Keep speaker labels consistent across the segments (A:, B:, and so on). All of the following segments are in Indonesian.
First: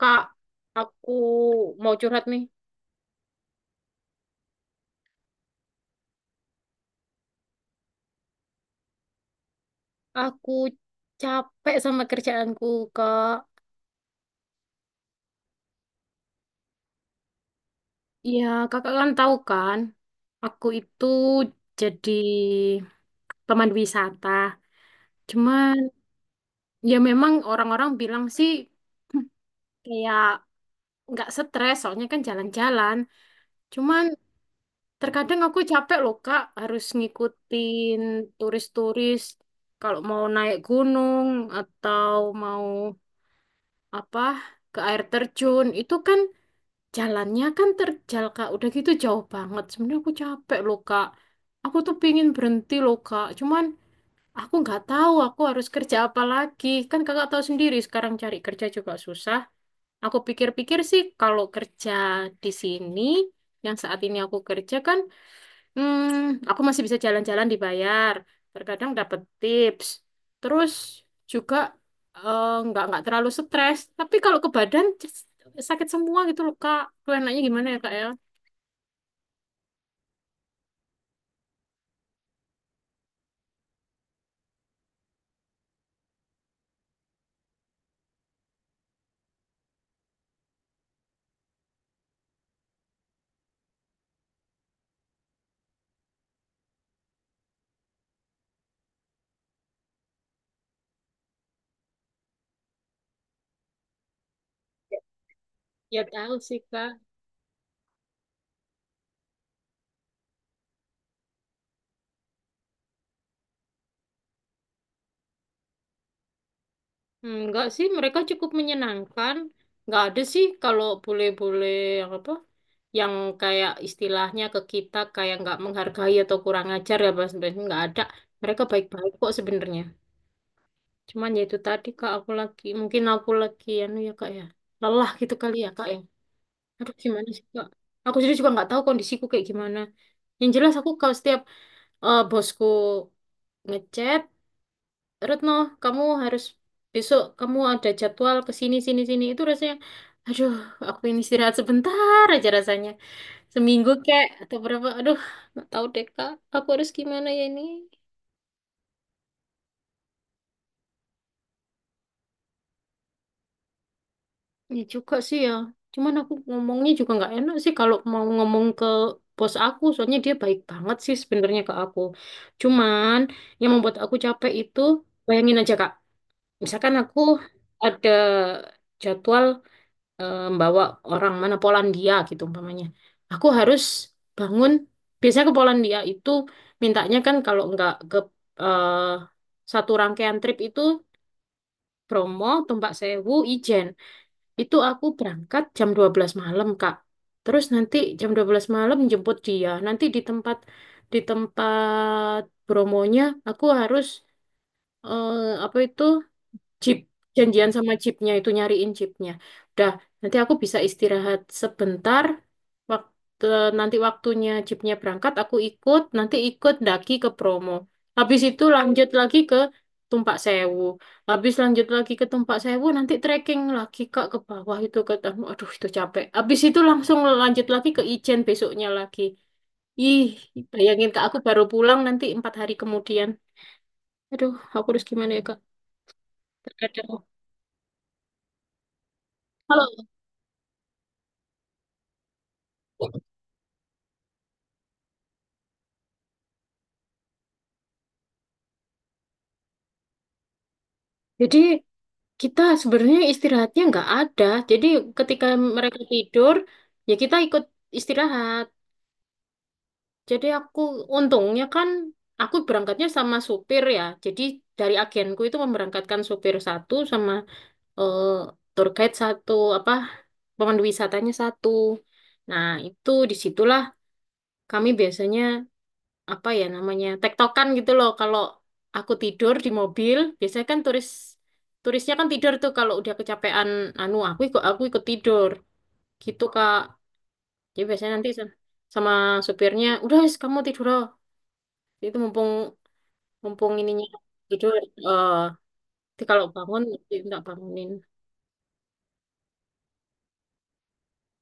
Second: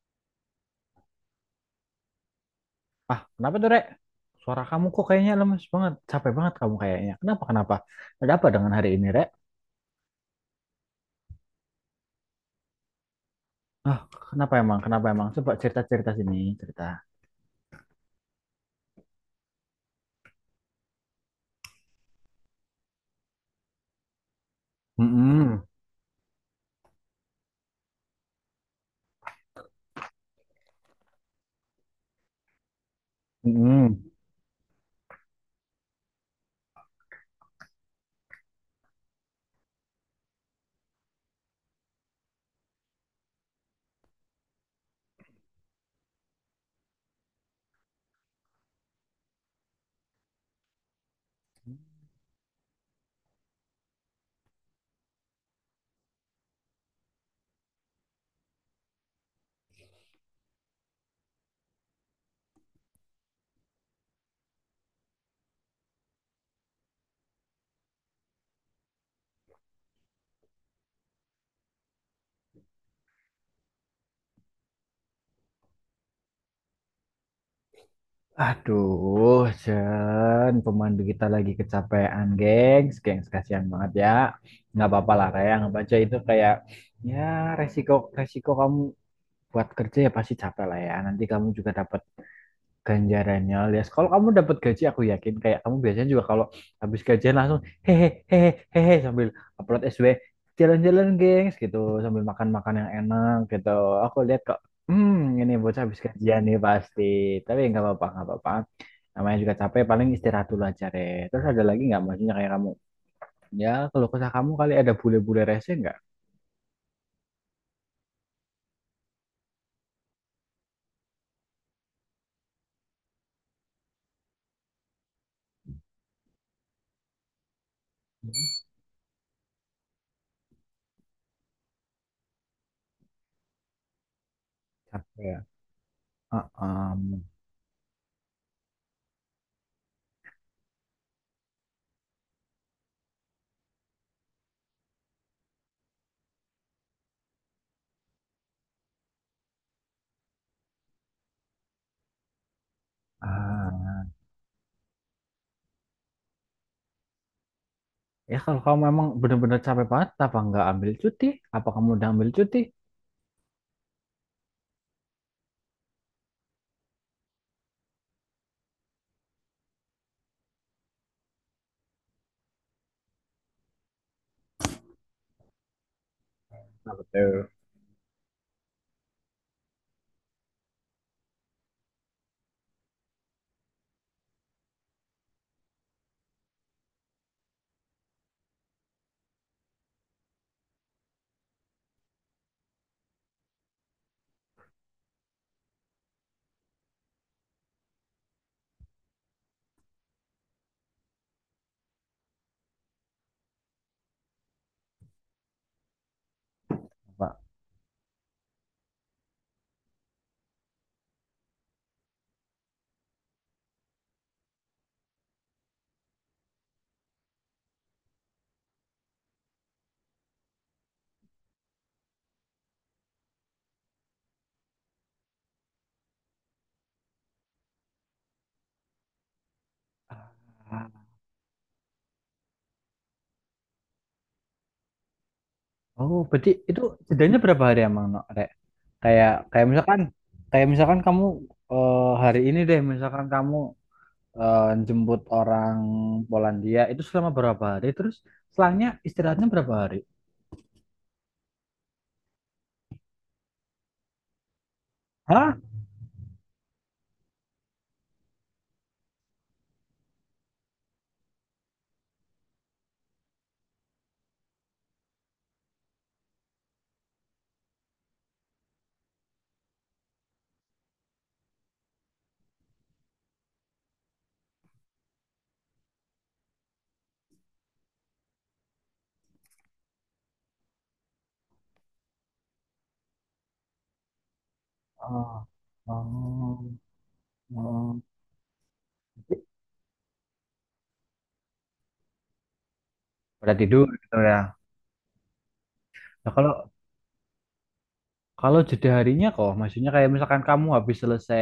A: Kak, aku mau curhat nih.
B: Ah, kenapa tuh, Rek? Suara kamu kok kayaknya lemes banget. Capek banget kamu kayaknya. Kenapa? Ada apa dengan hari ini, Rek?
A: Aku capek sama kerjaanku, Kak.
B: Ah, kenapa emang? Kenapa emang? Coba cerita-cerita sini, cerita.
A: Iya, kakak kan tahu kan, aku itu jadi pemandu wisata.
B: Mm-mm,
A: Cuman, ya memang orang-orang bilang sih kayak nggak stres, soalnya kan jalan-jalan. Cuman,
B: mm-mm.
A: terkadang aku capek loh Kak, harus ngikutin turis-turis kalau mau naik gunung atau mau apa ke air terjun. Itu kan jalannya kan terjal Kak, udah gitu jauh banget. Sebenarnya aku capek loh Kak, aku tuh pingin berhenti loh Kak. Cuman aku nggak tahu aku harus kerja apa lagi, kan kakak tahu sendiri sekarang cari kerja juga susah. Aku pikir-pikir sih kalau kerja di sini yang saat ini aku kerja kan, Hmm, aku masih bisa jalan-jalan dibayar. Terkadang dapat tips. Terus juga nggak terlalu stres. Tapi kalau ke badan sakit semua gitu loh Kak. Tuh enaknya gimana ya Kak ya?
B: Aduh, Jen, pemandu kita lagi kecapean, gengs. Gengs, kasihan banget ya. Nggak apa-apa lah, kayak nggak baca itu kayak, ya resiko resiko kamu buat kerja ya pasti capek lah ya. Nanti kamu juga dapat ganjarannya alias kalau kamu dapat gaji aku yakin kayak kamu biasanya juga kalau habis gajian langsung hehe hehe hehe sambil upload SW jalan-jalan gengs gitu sambil makan-makan yang enak gitu aku lihat kok hmm ini bocah habis
A: Ya tahu
B: gajian nih
A: sih Kak.
B: pasti tapi nggak apa-apa namanya juga capek paling istirahat dulu aja Re. Terus ada lagi nggak maksudnya kayak kamu ya kalau kesah kamu kali ada bule-bule rese nggak
A: Hmm, nggak sih, mereka cukup menyenangkan. Nggak ada sih kalau bule-bule yang apa? Yang kayak istilahnya ke kita kayak nggak menghargai atau kurang ajar ya Mas. Nggak ada. Mereka baik-baik kok sebenarnya. Cuman ya itu tadi Kak, mungkin aku lagi, anu ya Kak ya, lelah
B: capek
A: gitu
B: ya.
A: kali ya Kak ya. Aduh,
B: Uh-um.
A: gimana sih Kak? Aku sendiri juga nggak tahu kondisiku kayak gimana. Yang jelas aku kalau setiap bosku ngechat, "Retno, kamu harus, besok kamu ada jadwal ke sini sini sini," itu rasanya, aduh, aku ini istirahat sebentar aja rasanya. Seminggu
B: Ah.
A: kek atau berapa? Aduh, nggak tahu deh Kak, aku harus gimana ya ini?
B: Ya kalau kamu memang benar-benar capek banget, apa nggak ambil cuti? Apa kamu udah ambil cuti?
A: Ya juga sih ya. Cuman aku ngomongnya juga nggak enak sih kalau mau ngomong ke bos aku, soalnya dia baik banget sih sebenarnya ke aku. Cuman yang membuat aku capek itu, bayangin aja Kak,
B: Nah,
A: misalkan aku
B: betul.
A: ada jadwal membawa orang mana Polandia gitu umpamanya. Aku harus bangun, biasanya ke Polandia itu mintanya kan kalau nggak ke eh, satu rangkaian trip itu Bromo, Tumpak Sewu, Ijen. Itu aku berangkat jam 12 malam, Kak. Terus nanti jam 12 malam jemput dia. Nanti di tempat promonya aku harus apa itu? Chip,
B: Apa?
A: janjian sama chipnya, itu nyariin chipnya. Dah, nanti aku bisa istirahat sebentar. Waktu nanti waktunya chipnya berangkat, aku ikut. Nanti ikut daki ke promo. Habis itu lanjut lagi ke Tumpak Sewu. Habis lanjut lagi ke Tumpak Sewu, nanti trekking lagi Kak ke bawah itu ke Tanu. Aduh, itu capek. Habis itu langsung lanjut lagi ke Ijen besoknya lagi. Ih,
B: Ah.
A: bayangin Kak, aku baru pulang nanti 4 hari kemudian. Aduh, aku harus gimana ya Kak?
B: Oh, berarti itu
A: Terkadang.
B: jedanya berapa hari emang, no, Rek? Kayak
A: Kalau
B: kayak misalkan kamu hari ini deh, misalkan kamu eh, jemput orang Polandia itu selama berapa hari? Terus selangnya istirahatnya berapa hari?
A: Jadi kita sebenarnya istirahatnya nggak ada. Jadi ketika
B: Hah?
A: mereka tidur, ya kita ikut istirahat. Jadi aku, untungnya kan aku berangkatnya sama supir ya. Jadi dari agenku itu memberangkatkan supir satu sama eh, tour guide satu, apa pemandu wisatanya satu. Nah itu disitulah kami biasanya apa ya namanya tektokan gitu loh, kalau aku tidur di mobil biasanya kan turisnya kan tidur tuh kalau udah kecapean, anu aku ikut
B: Oh,
A: tidur
B: oh,
A: gitu Kak.
B: oh.
A: Jadi
B: oh.
A: biasanya nanti sama supirnya udah wis kamu tidur loh, itu mumpung
B: Berarti
A: mumpung
B: tidur
A: ininya
B: gitu ya.
A: tidur, nanti
B: Nah,
A: kalau
B: kalau
A: bangun tidak bangunin.
B: kalau jeda harinya kok, maksudnya kayak misalkan kamu habis selesai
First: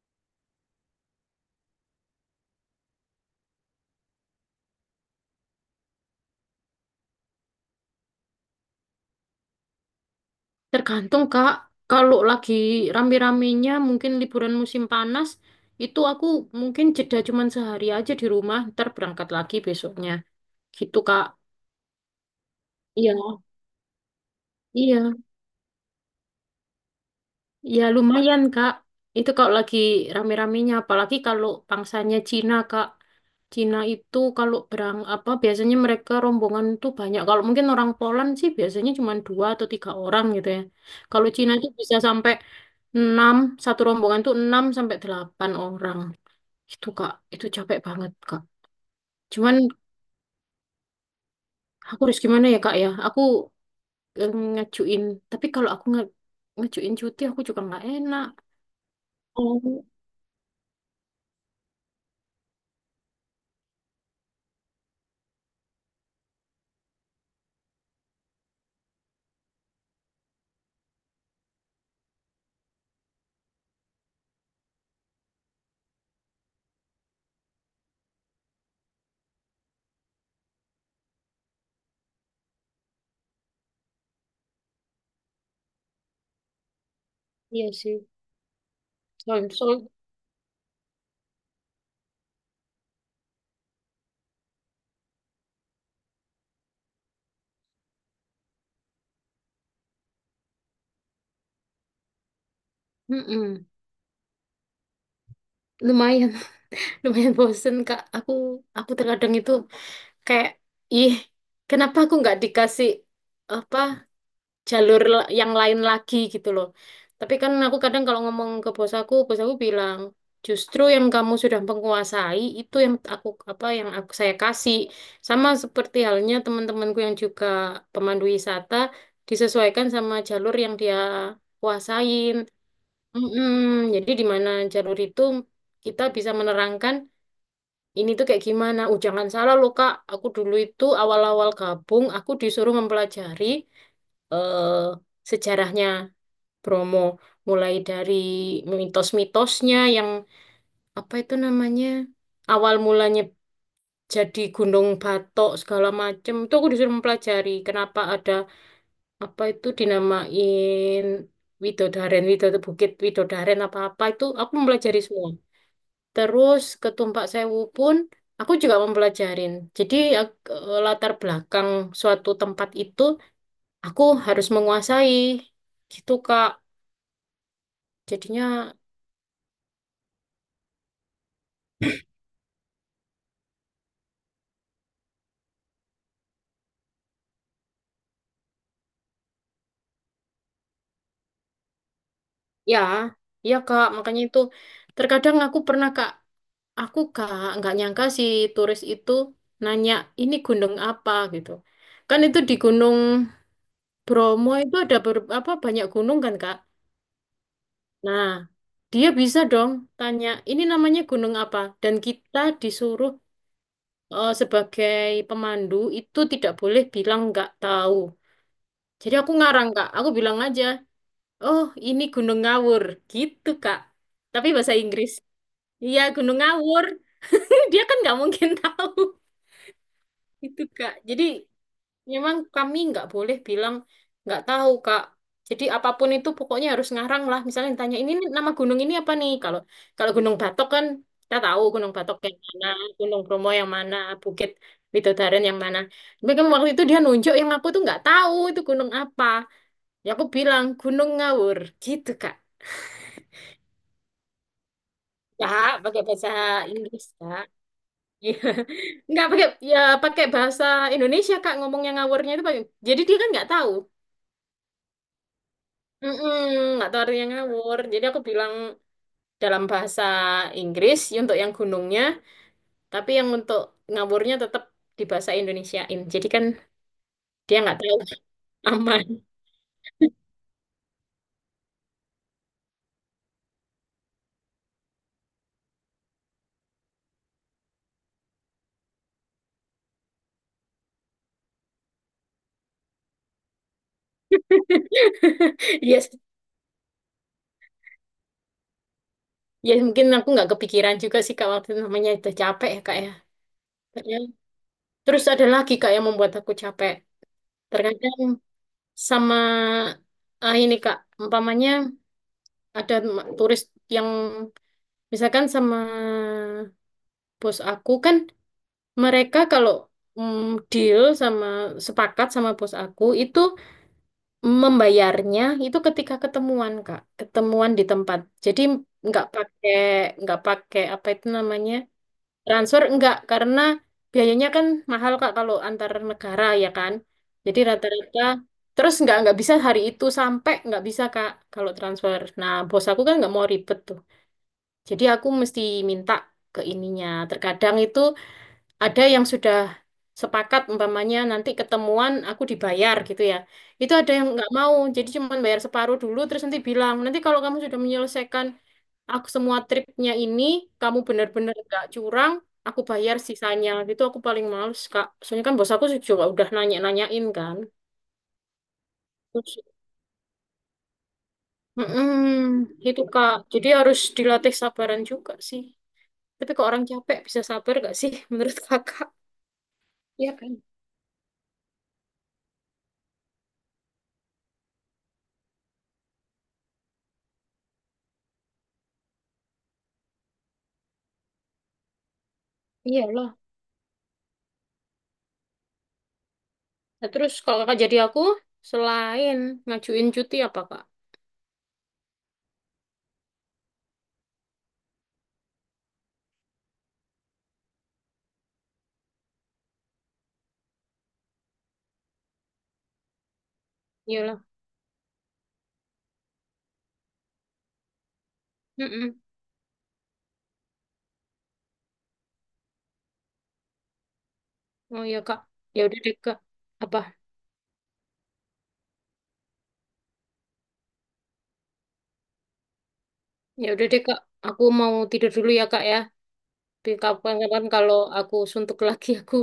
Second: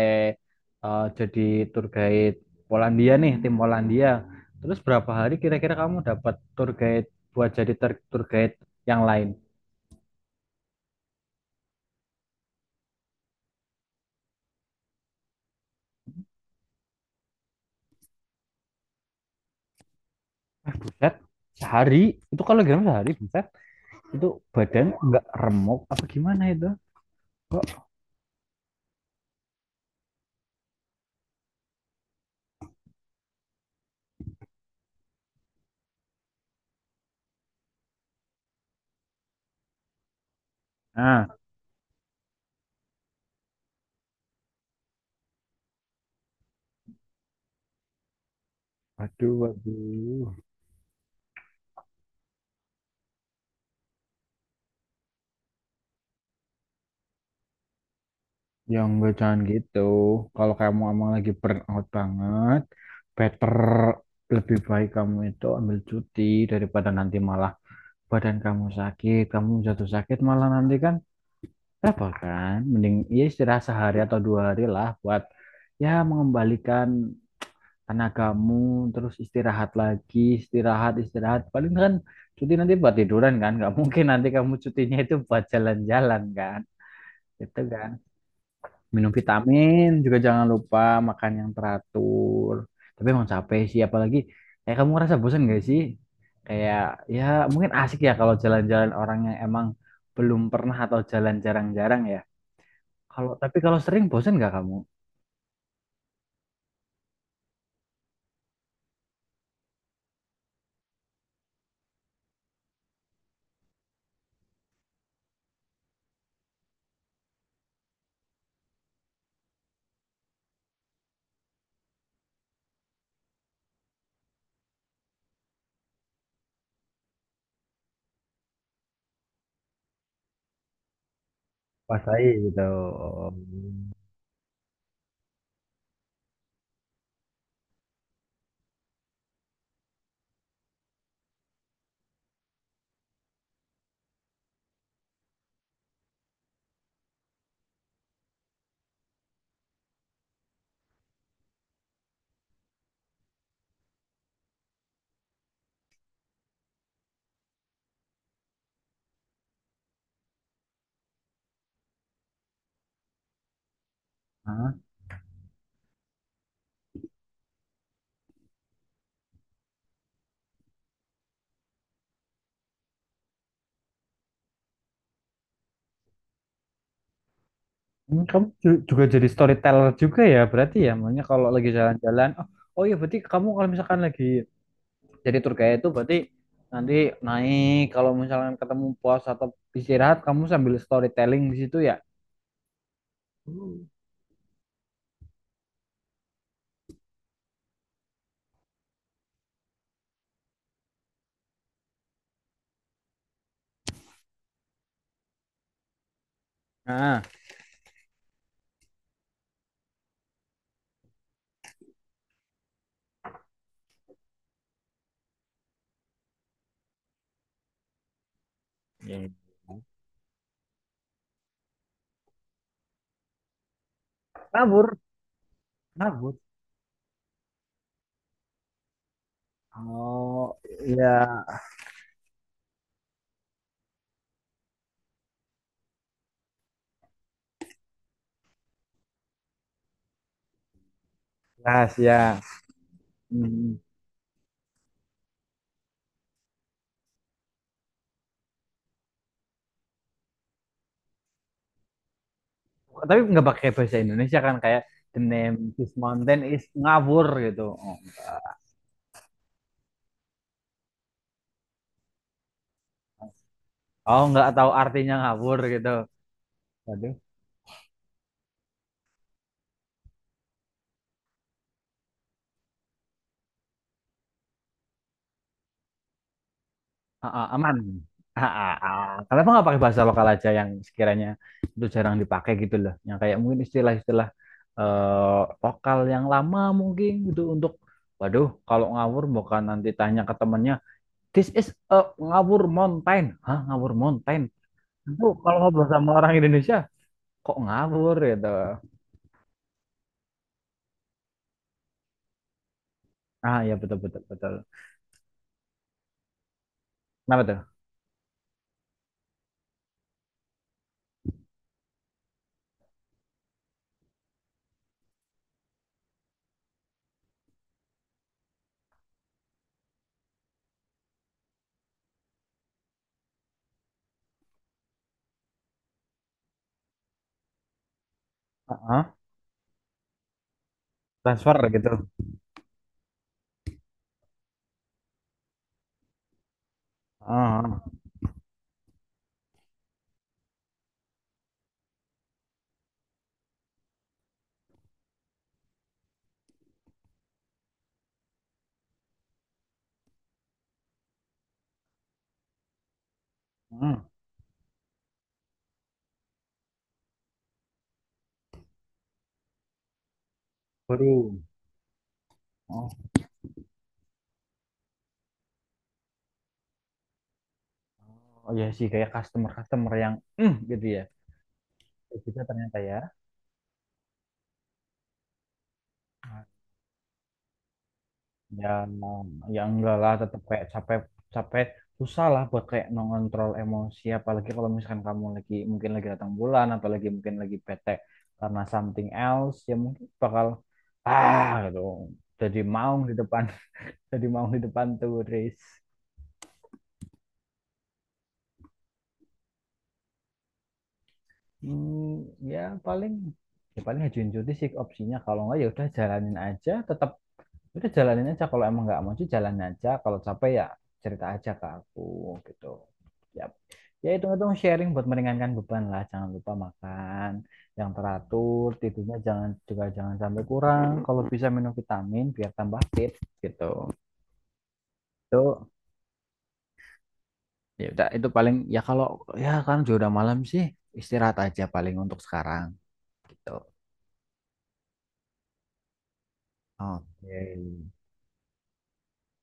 B: jadi tour guide Polandia nih, tim Polandia. Terus berapa hari kira-kira kamu dapat tour guide buat jadi tour guide yang lain?
A: Tergantung Kak, kalau lagi rame-ramenya, mungkin liburan musim panas, itu aku mungkin jeda cuman sehari aja di rumah, ntar berangkat lagi besoknya
B: Eh,
A: gitu
B: buset,
A: Kak.
B: sehari. Itu kalau gimana sehari,
A: Iya,
B: buset. Itu badan
A: iya,
B: nggak remuk apa gimana itu?
A: iya,
B: Kok?
A: lumayan Kak. Itu kalau lagi rame-ramenya, apalagi kalau pangsanya Cina Kak. Cina itu kalau berang apa biasanya mereka rombongan tuh banyak. Kalau mungkin orang Poland sih biasanya cuma dua atau tiga orang gitu ya. Kalau
B: Ah,
A: Cina itu bisa sampai enam, satu rombongan tuh enam sampai delapan orang. Itu Kak, itu capek banget Kak.
B: aduh,
A: Cuman
B: aduh.
A: aku harus gimana ya Kak ya? Aku ngajuin, tapi kalau aku ngajuin cuti aku juga nggak enak.
B: Ya enggak, jangan gitu.
A: Oh,
B: Kalau kamu emang lagi burn out banget, better lebih baik kamu itu ambil cuti daripada nanti malah badan kamu sakit, kamu jatuh sakit malah nanti kan repot kan. Mending ya istirahat sehari atau dua hari lah buat ya mengembalikan tenagamu, terus istirahat lagi, istirahat, istirahat. Paling kan cuti nanti buat tiduran kan, nggak mungkin nanti kamu cutinya itu buat jalan-jalan kan. Itu
A: iya
B: kan
A: sih.
B: minum
A: Soal,
B: vitamin
A: soal,
B: juga jangan lupa makan yang teratur tapi emang capek sih apalagi kayak kamu ngerasa bosan gak sih kayak ya mungkin asik ya kalau jalan-jalan orang yang emang belum pernah atau jalan jarang-jarang ya kalau tapi
A: mm-mm.
B: kalau sering bosan gak kamu.
A: Lumayan, lumayan bosen Kak. Aku terkadang itu kayak, ih, kenapa aku nggak dikasih apa jalur yang lain lagi gitu loh. Tapi kan aku kadang kalau ngomong ke bos aku bilang, justru yang kamu sudah menguasai itu yang aku, apa, yang aku saya kasih. Sama seperti halnya teman-temanku yang juga pemandu wisata, disesuaikan sama jalur yang dia
B: Pasai
A: kuasain.
B: gitu.
A: Mm-mm. Jadi di mana jalur itu kita bisa menerangkan ini tuh kayak gimana. Jangan salah loh Kak, aku dulu itu awal-awal gabung, aku disuruh mempelajari eh, sejarahnya Bromo, mulai dari mitos-mitosnya yang apa itu namanya awal mulanya jadi Gunung Batok segala macem. Itu aku disuruh mempelajari kenapa ada apa itu dinamain Widodaren, Bukit Widodaren, apa-apa itu aku
B: Hah?
A: mempelajari semua. Terus ketumpak sewu pun aku juga mempelajarin. Jadi latar belakang suatu tempat itu aku harus menguasai gitu Kak.
B: Hmm.
A: Jadinya
B: Juga jadi storyteller juga ya berarti ya, makanya kalau lagi jalan-jalan, oh iya berarti kamu kalau misalkan lagi jadi tour guide itu berarti nanti naik kalau misalnya ketemu pos atau istirahat kamu sambil storytelling di situ ya.
A: ya, ya Kak, makanya itu terkadang aku pernah Kak, aku Kak nggak nyangka si turis itu nanya ini gunung apa gitu. Kan itu di Gunung Bromo itu ada ber- apa banyak gunung kan Kak.
B: Nah.
A: Nah, dia bisa dong tanya, ini namanya gunung apa? Dan kita disuruh, sebagai pemandu itu tidak boleh bilang nggak tahu. Jadi
B: Iya.
A: aku ngarang Kak, aku bilang aja, oh ini Gunung Ngawur, gitu Kak. Tapi bahasa
B: Kabur.
A: Inggris. Iya
B: Kabur.
A: Gunung Ngawur, dia kan nggak mungkin tahu
B: Oh
A: itu Kak.
B: iya.
A: Jadi memang kami nggak boleh bilang nggak tahu, Kak. Jadi apapun itu pokoknya harus ngarang lah. Misalnya ditanya ini nih, nama gunung ini apa nih? Kalau kalau Gunung Batok kan kita tahu Gunung Batok yang
B: Rahasia.
A: mana, Gunung Bromo yang
B: Hmm.
A: mana, Bukit Widodaren yang mana. Tapi kan waktu itu dia nunjuk yang aku tuh nggak tahu itu gunung apa. Ya aku bilang Gunung Ngawur gitu, Kak.
B: Tapi nggak pakai bahasa Indonesia kan kayak the
A: Ya,
B: name this
A: pakai bahasa
B: mountain is
A: Inggris,
B: ngabur
A: Kak.
B: gitu.
A: Iya. Nggak pakai, ya pakai bahasa Indonesia, Kak, ngomongnya ngawurnya itu pakai. Jadi dia kan nggak tahu.
B: Oh nggak tahu artinya ngabur gitu.
A: Mm-mm, nggak tahu
B: Berarti
A: artinya ngawur. Jadi aku bilang dalam bahasa Inggris ya untuk yang gunungnya, tapi yang untuk ngawurnya tetap di bahasa Indonesiain. Jadi kan
B: ah, ah,
A: dia
B: aman.
A: nggak tahu.
B: Ah, ah, ah.
A: Aman.
B: Kenapa nggak pakai bahasa lokal aja yang sekiranya itu jarang dipakai gitu loh. Yang kayak mungkin istilah-istilah eh, lokal yang lama mungkin gitu untuk waduh, kalau ngawur bukan nanti tanya ke temennya, this is a ngawur mountain. Hah, ngawur mountain? Itu kalau ngobrol
A: Yes,
B: sama orang Indonesia, kok ngawur gitu.
A: ya mungkin aku nggak kepikiran juga sih Kak waktu itu, namanya udah capek ya Kak ya.
B: Ah, ya betul, betul,
A: Ternyata-
B: betul.
A: Terus ada lagi Kak yang membuat aku capek.
B: Kenapa tuh?
A: Terkadang sama, ah, ini Kak, umpamanya ada turis yang misalkan sama bos aku kan. Mereka kalau mm, deal sama sepakat sama bos aku itu, membayarnya itu ketika ketemuan Kak, ketemuan di tempat. Jadi
B: Ah, ah,
A: nggak pakai nggak pakai apa itu
B: transfer
A: namanya,
B: gitu.
A: transfer nggak, karena biayanya kan mahal Kak kalau antar negara ya kan. Jadi
B: Ah, ah.
A: rata-rata terus nggak bisa hari itu sampai nggak bisa Kak kalau transfer. Nah bos aku kan nggak mau ribet tuh. Jadi aku mesti minta ke ininya. Terkadang itu ada yang sudah sepakat umpamanya nanti ketemuan aku dibayar gitu ya. Itu
B: Hmm,
A: ada yang nggak mau, jadi cuma bayar separuh dulu terus nanti bilang, nanti kalau kamu sudah menyelesaikan aku semua tripnya ini, kamu
B: baru.
A: benar-benar nggak curang, aku
B: Oh.
A: bayar sisanya. Itu aku paling males, Kak. Soalnya kan bos aku juga udah nanya-nanyain kan.
B: Oh iya sih kayak
A: Terus,
B: customer-customer yang "Mm," gitu ya. Kayak gitu
A: mm
B: ternyata ya.
A: itu Kak. Jadi harus dilatih sabaran juga sih. Tapi kok orang capek bisa sabar gak sih menurut
B: Ya
A: Kakak?
B: ya enggak lah
A: Iya
B: tetap
A: kan?
B: kayak capek capek susah lah buat kayak mengontrol emosi apalagi kalau misalkan kamu lagi mungkin lagi datang bulan atau lagi mungkin lagi bete karena something else ya mungkin bakal ah gitu. Jadi maung di
A: Iyalah.
B: depan jadi maung di depan turis.
A: Nah, terus kalau kakak jadi aku, selain ngajuin cuti apa Kak?
B: Hmm, ya paling ya paling ajuin cuti sih opsinya kalau enggak ya udah jalanin aja tetap. Udah jalanin aja kalau emang nggak mau sih jalan aja. Kalau capek ya cerita aja ke aku gitu. Ya, ya
A: Iyalah.
B: hitung-hitung sharing buat meringankan beban lah. Jangan lupa makan yang teratur, tidurnya
A: Mm-mm.
B: jangan juga jangan sampai kurang. Kalau bisa minum vitamin biar tambah fit gitu.
A: Oh ya Kak.
B: Itu
A: Ya udah deh Kak. Apa?
B: ya udah itu paling ya kalau ya kan juga udah malam sih istirahat aja paling untuk sekarang gitu.
A: Ya udah deh Kak. Aku mau tidur dulu ya Kak ya. Tapi kapan-kapan
B: Oke.
A: kalau aku suntuk lagi, aku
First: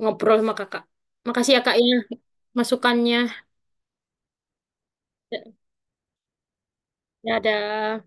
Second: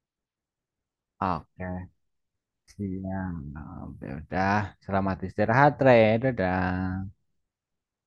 A: ngobrol sama kakak. Makasih ya Kak
B: Oke.
A: ya masukannya.
B: Siang. Ya udah, selamat
A: Ya,
B: istirahat, Re. Dadah.
A: dadah.